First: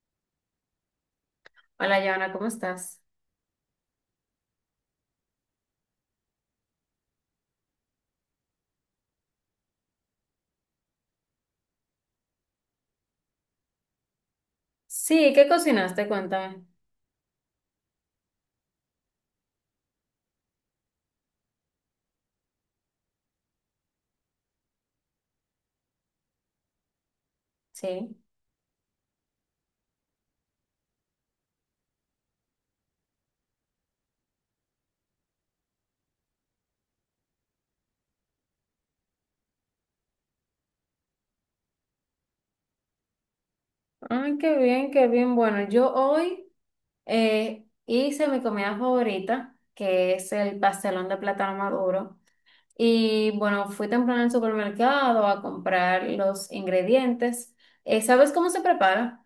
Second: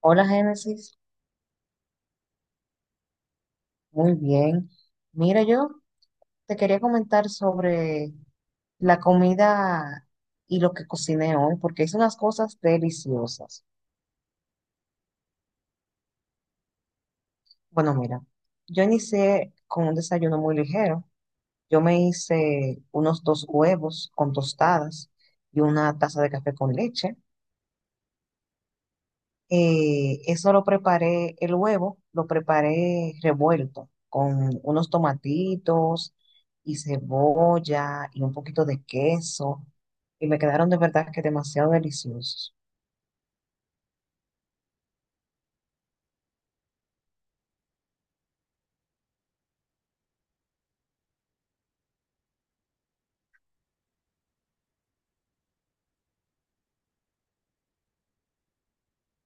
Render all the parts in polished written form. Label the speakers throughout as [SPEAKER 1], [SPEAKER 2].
[SPEAKER 1] Hola Génesis,
[SPEAKER 2] Hola, Joana, ¿cómo estás?
[SPEAKER 1] muy bien. Mira, yo te quería comentar sobre la comida y lo que cociné hoy, porque hice unas cosas deliciosas.
[SPEAKER 2] Sí, ¿qué cocinaste? Cuéntame.
[SPEAKER 1] Bueno, mira, yo inicié con un desayuno muy ligero. Yo me hice unos dos huevos con tostadas y una taza de café con leche.
[SPEAKER 2] Sí.
[SPEAKER 1] Eso lo preparé, el huevo lo preparé revuelto con unos tomatitos y cebolla y un poquito de queso. Y me quedaron de verdad que demasiado deliciosos.
[SPEAKER 2] Ay, qué bien, qué bien. Bueno, yo hoy hice mi comida favorita, que es el pastelón de plátano maduro. Y bueno, fui temprano al supermercado a comprar los ingredientes. ¿Sabes cómo se prepara?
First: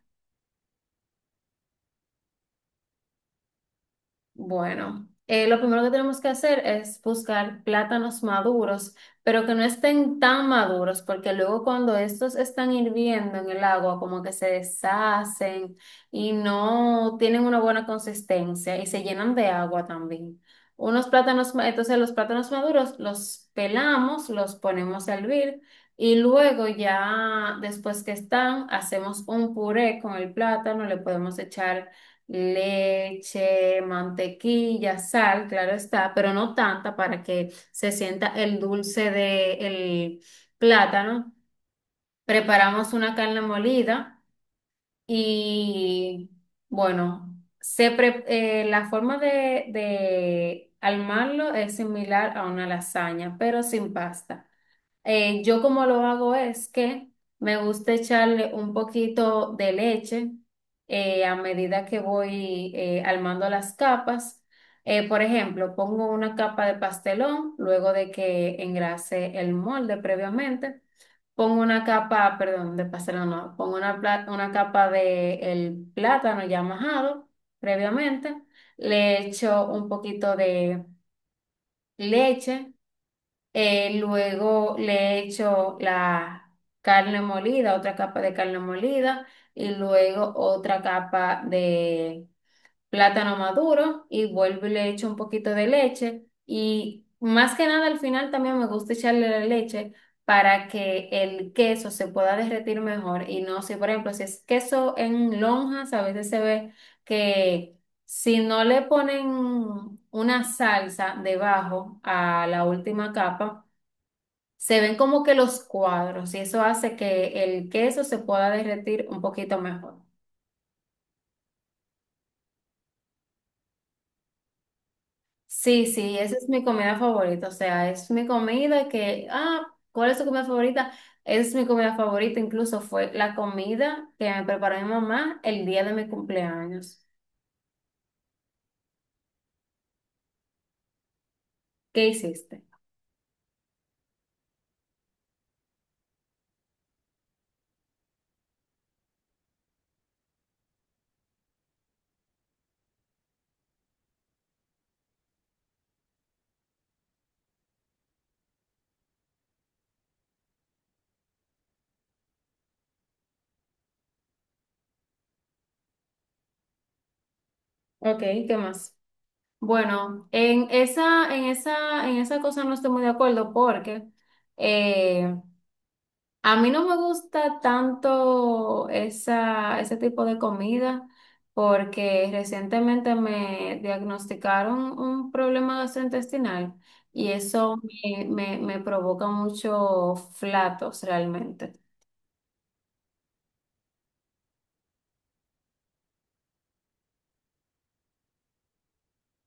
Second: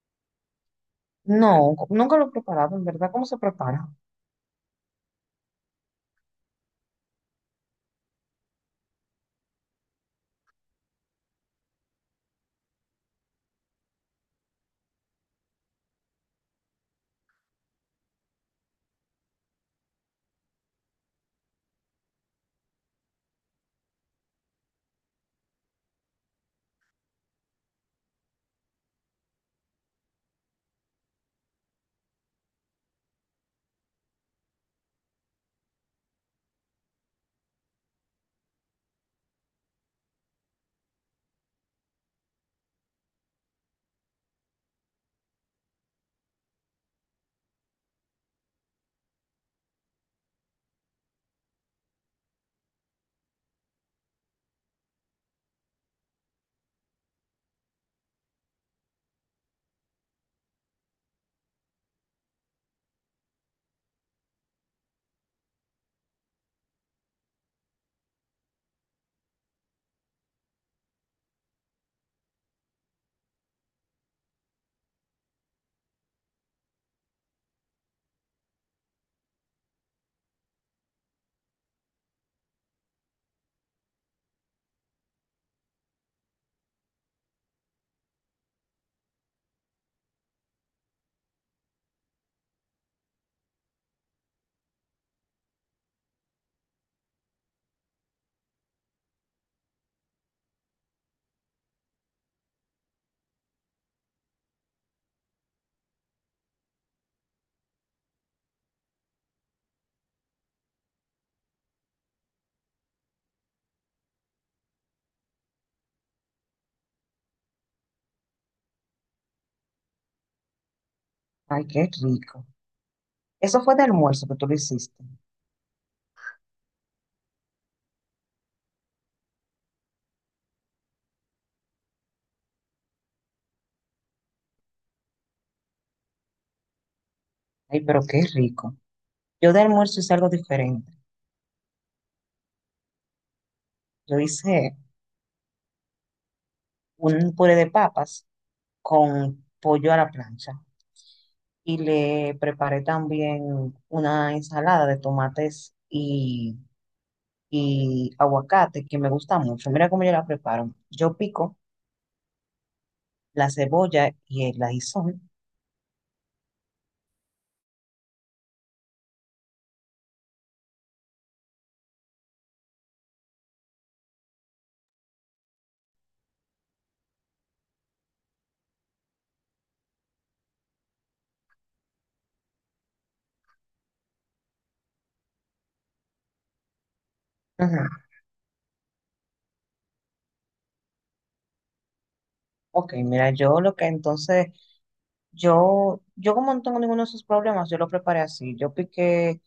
[SPEAKER 1] No, nunca lo he preparado, en verdad, ¿cómo se prepara?
[SPEAKER 2] Bueno, lo primero que tenemos que hacer es buscar plátanos maduros, pero que no estén tan maduros, porque luego cuando estos están hirviendo en el agua, como que se deshacen y no tienen una buena consistencia y se llenan de agua también. Entonces los plátanos maduros los pelamos, los ponemos a hervir y luego ya después que están, hacemos un puré con el plátano, le podemos echar leche, mantequilla, sal, claro está, pero no tanta para que se sienta el dulce del plátano. Preparamos una carne molida y bueno, la forma de armarlo es similar a una lasaña, pero sin pasta. Yo como lo hago es que me gusta echarle un poquito de leche a medida que voy armando las capas. Por ejemplo, pongo una capa de pastelón luego de que engrase el molde previamente. Pongo una capa, perdón, de pastelón no, pongo una capa de el plátano ya majado previamente. Le echo un poquito de leche luego le echo la carne molida, otra capa de carne molida y luego otra capa de plátano maduro y vuelvo y le echo un poquito de leche y más que nada al final también me gusta echarle la leche para que el queso se pueda derretir mejor y no sé, por ejemplo, si es queso en lonjas, a veces se ve que si no le ponen una salsa debajo a la última capa, se ven como que los cuadros y eso hace que el queso se pueda derretir un poquito mejor.
[SPEAKER 1] Ay, qué rico. Eso fue de almuerzo que tú lo hiciste.
[SPEAKER 2] Sí, sí, esa es mi comida favorita, o sea, es mi comida que, ah, ¿cuál es tu comida favorita? Es mi comida favorita, incluso fue la comida que me preparó mi mamá el día de mi cumpleaños.
[SPEAKER 1] Ay, pero qué rico. Yo de almuerzo hice algo diferente.
[SPEAKER 2] ¿Qué hiciste?
[SPEAKER 1] Yo hice un puré de papas con pollo a la plancha, y le preparé también una ensalada de tomates y aguacate que me gusta mucho. Mira cómo yo la preparo. Yo pico la cebolla y el ajísol.
[SPEAKER 2] Ok, ¿qué más? Bueno, en esa cosa no estoy muy de acuerdo porque eh, a mí no me gusta tanto ese tipo de comida porque recientemente me diagnosticaron un problema gastrointestinal y eso
[SPEAKER 1] Ujú.
[SPEAKER 2] me provoca muchos flatos realmente.
[SPEAKER 1] Ok, mira, yo lo que entonces, yo como no tengo ninguno de esos problemas, yo lo preparé así. Yo piqué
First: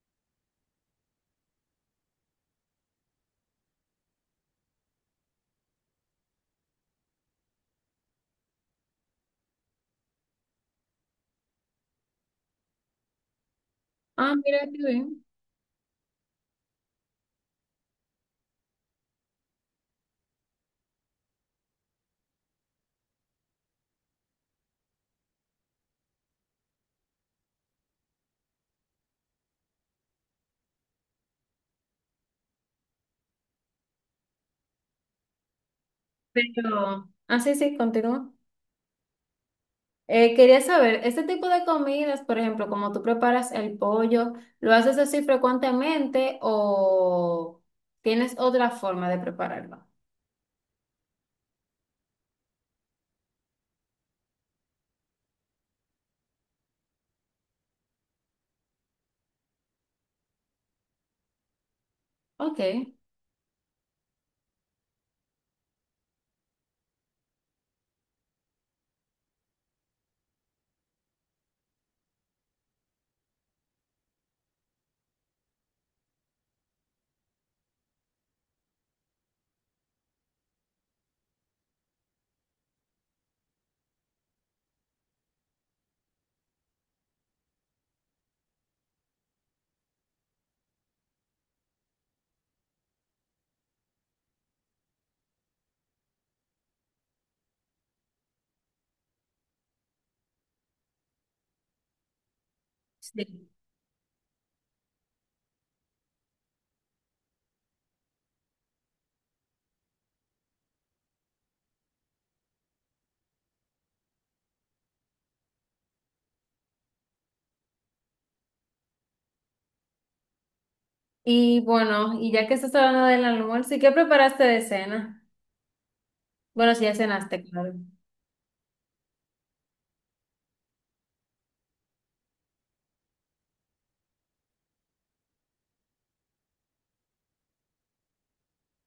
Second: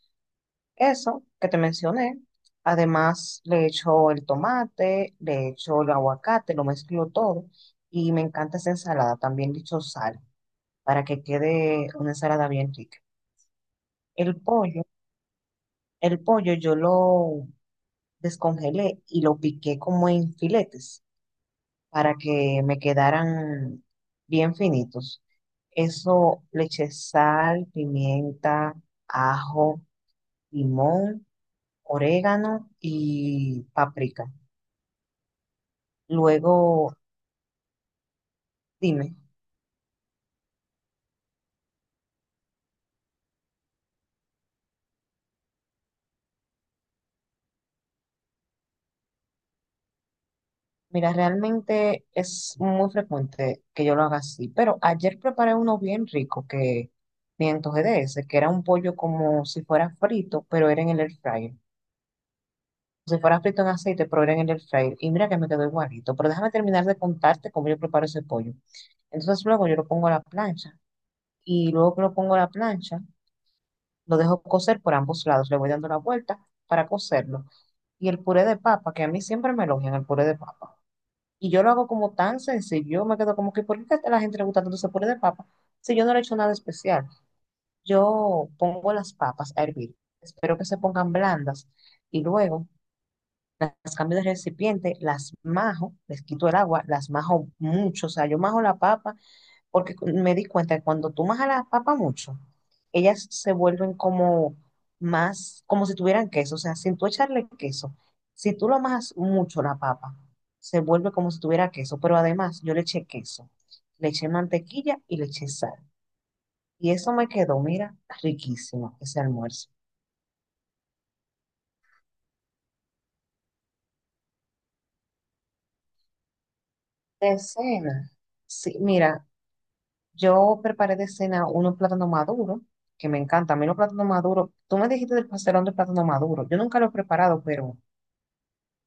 [SPEAKER 1] eso que te mencioné. Además, le echo el tomate, le echo el aguacate, lo mezclo todo. Y me encanta esa ensalada. También le echo sal, para que quede una ensalada bien rica.
[SPEAKER 2] Ah,
[SPEAKER 1] El
[SPEAKER 2] mira qué
[SPEAKER 1] pollo,
[SPEAKER 2] bien.
[SPEAKER 1] el pollo yo lo descongelé y lo piqué como en filetes para que me quedaran bien finitos. Eso le eché sal, pimienta, ajo, limón, orégano y paprika. Luego,
[SPEAKER 2] Pero, ah, sí, sí, continúa.
[SPEAKER 1] dime.
[SPEAKER 2] Quería saber, este tipo de comidas, por ejemplo, como tú preparas el pollo, ¿lo haces así frecuentemente o tienes otra forma de prepararlo?
[SPEAKER 1] Mira, realmente es muy frecuente que yo lo haga así, pero ayer preparé uno bien rico que me antojé de ese, que era un pollo como si fuera frito, pero era en el air fryer.
[SPEAKER 2] Ok.
[SPEAKER 1] Si fuera frito en aceite, pero era en el air fryer. Y mira que me quedó igualito, pero déjame terminar de contarte cómo yo preparo ese pollo. Entonces luego yo lo pongo a la plancha, y luego que lo pongo a la plancha, lo dejo cocer por ambos lados, le voy dando la vuelta para cocerlo. Y el puré de papa, que a mí siempre me elogian el puré de papa. Y yo lo hago como tan sencillo, yo me quedo como que, ¿por qué a la gente le gusta tanto ese puré de papa? Si yo no le he hecho nada especial, yo pongo las papas a hervir, espero que se pongan blandas, y luego las cambio de recipiente, las majo, les quito el agua, las majo mucho, o sea, yo majo la papa porque me di cuenta que cuando tú a las papas mucho, ellas
[SPEAKER 2] Sí.
[SPEAKER 1] se vuelven como más, como si tuvieran queso, o sea, sin tú echarle queso, si tú lo amas mucho la papa, se vuelve como si tuviera queso, pero además yo le eché queso, le eché mantequilla y le eché sal. Y eso me quedó, mira, riquísimo ese almuerzo.
[SPEAKER 2] Y bueno, y ya que estás hablando del almuerzo, ¿y qué preparaste de cena? Bueno, si ya
[SPEAKER 1] De
[SPEAKER 2] cenaste, claro.
[SPEAKER 1] cena, sí, mira, yo preparé de cena unos plátanos maduros, que me encanta. A mí los plátanos maduros, tú me dijiste del pastelón de plátano maduro. Yo nunca lo he preparado, pero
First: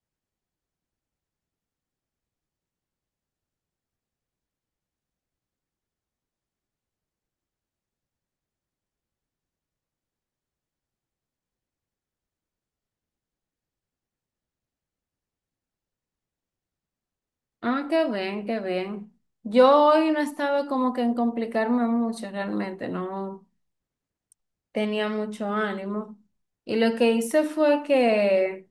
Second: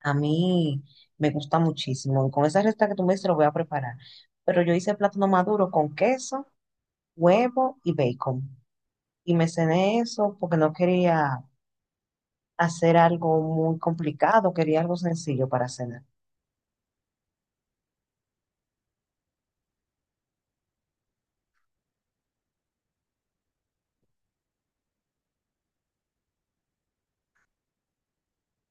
[SPEAKER 1] a mí me gusta muchísimo. Y con esa receta que tú me dices, lo voy a preparar. Pero yo hice plátano maduro con queso, huevo y bacon. Y me cené eso porque no quería hacer algo muy complicado, quería algo sencillo para cenar.
[SPEAKER 2] Ah, qué bien, qué bien. Yo hoy no estaba como que en complicarme mucho realmente, no tenía mucho ánimo. Y lo que hice fue que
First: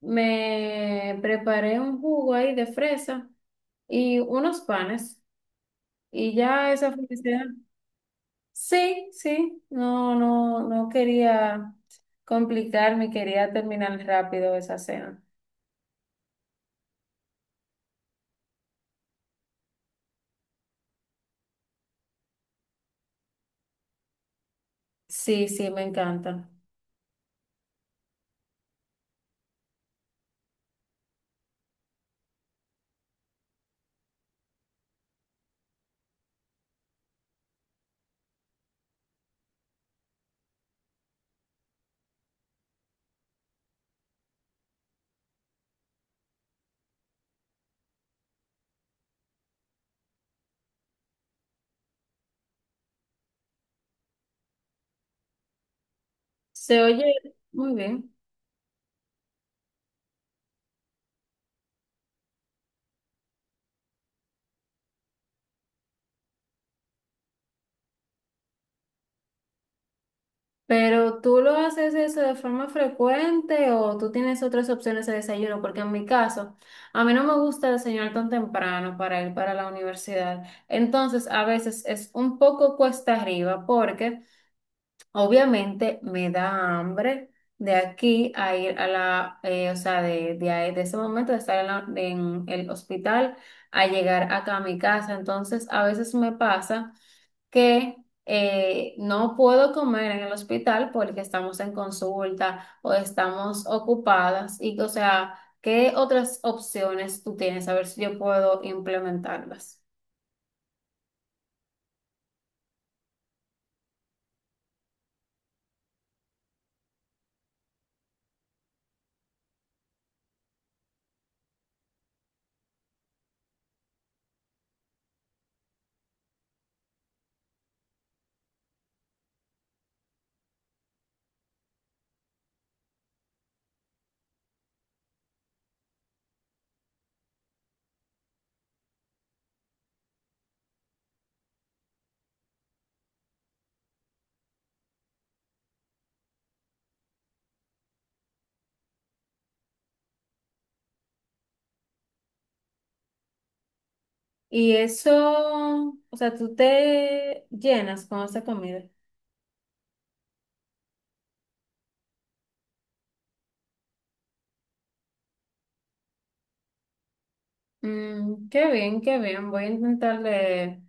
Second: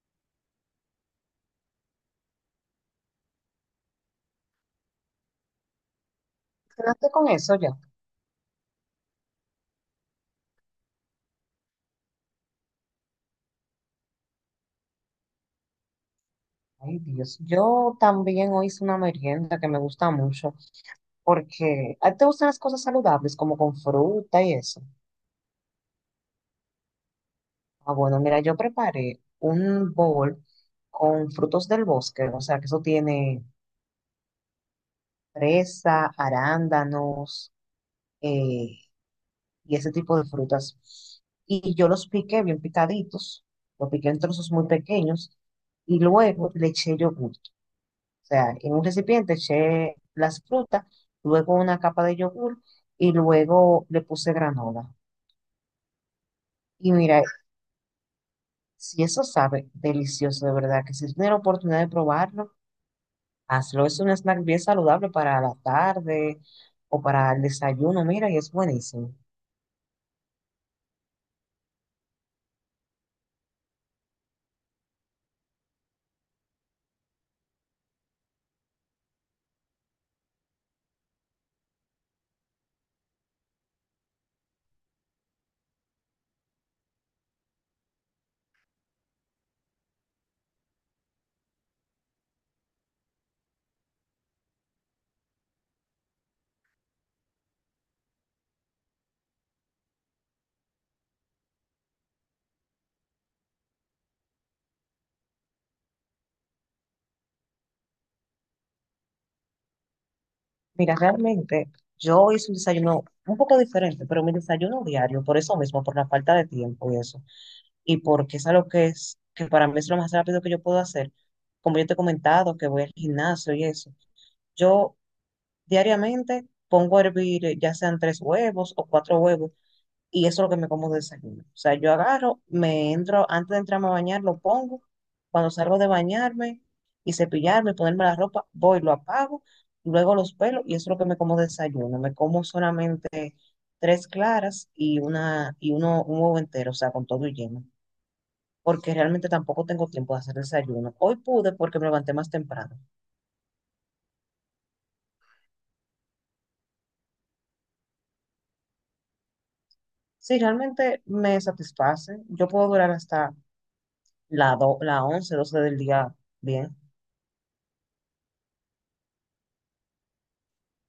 [SPEAKER 2] me preparé un jugo ahí de fresa y unos panes. Y ya esa fue
[SPEAKER 1] ¿Cenaste
[SPEAKER 2] mi
[SPEAKER 1] con eso
[SPEAKER 2] cena.
[SPEAKER 1] ya?
[SPEAKER 2] Sí, sí, no, no, no quería complicarme, quería terminar rápido esa cena.
[SPEAKER 1] Ay, Dios. Yo también hoy hice una merienda que me gusta mucho porque a ti te gustan las cosas saludables, como con fruta y eso.
[SPEAKER 2] Sí, sí, me encanta.
[SPEAKER 1] Ah, bueno, mira, yo preparé un bowl con frutos del bosque, o sea, que eso tiene fresa, arándanos eh, y ese tipo de frutas. Y yo los piqué bien picaditos, los piqué en trozos muy pequeños y luego le eché yogur. O sea, en un recipiente eché las frutas, luego una capa de yogur y luego le puse granola.
[SPEAKER 2] Se
[SPEAKER 1] Y
[SPEAKER 2] oye
[SPEAKER 1] mira,
[SPEAKER 2] muy bien,
[SPEAKER 1] si eso sabe delicioso, de verdad, que si tienes la oportunidad de probarlo, hazlo. Es un snack bien saludable para la tarde o para el desayuno, mira, y es buenísimo.
[SPEAKER 2] pero ¿tú lo haces eso de forma frecuente o tú tienes otras opciones de desayuno? Porque en mi caso, a mí no me gusta desayunar tan temprano para ir para la universidad. Entonces, a veces es un poco cuesta arriba porque obviamente me da hambre de aquí a ir a o sea, de ese momento de estar en, en el hospital a llegar acá a mi casa. Entonces, a veces me pasa que no puedo comer en el hospital porque estamos en consulta o estamos ocupadas. Y, o sea, ¿qué otras opciones tú tienes? A ver si yo puedo implementarlas.
[SPEAKER 1] Mira, realmente yo hice un desayuno un poco diferente, pero mi desayuno diario, por eso mismo, por la falta de tiempo y eso, y porque es algo que es, que para mí es lo más rápido que yo puedo hacer, como yo te he comentado, que voy al gimnasio y eso, yo diariamente pongo a hervir ya sean tres huevos o cuatro huevos, y eso es lo que me como de desayuno. O sea, yo agarro, me entro, antes de entrarme a bañar, lo pongo. Cuando salgo de bañarme y cepillarme, ponerme la ropa, voy, lo apago, luego los pelos y eso es lo que me como de desayuno. Me como solamente tres claras y una y uno un huevo entero, o sea, con todo y lleno, porque realmente tampoco tengo tiempo de hacer desayuno. Hoy pude porque me levanté más temprano.
[SPEAKER 2] Y eso, o sea, tú te llenas con esa comida.
[SPEAKER 1] Si realmente me satisface, yo puedo durar hasta la 11 12 del día bien.
[SPEAKER 2] Mm, qué bien, qué bien. Voy a intentar de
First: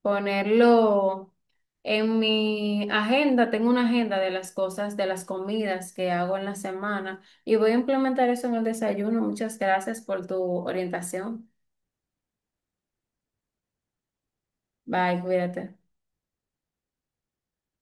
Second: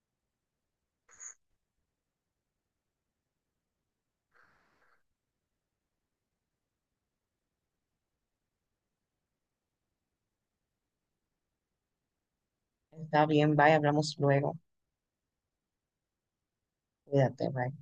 [SPEAKER 2] ponerlo en mi agenda. Tengo una agenda de las cosas, de las comidas que hago en la semana y voy a implementar eso en el desayuno. Muchas gracias por tu orientación.
[SPEAKER 1] Está bien, bye, hablamos luego.
[SPEAKER 2] Bye, cuídate.
[SPEAKER 1] Cuídate, bye.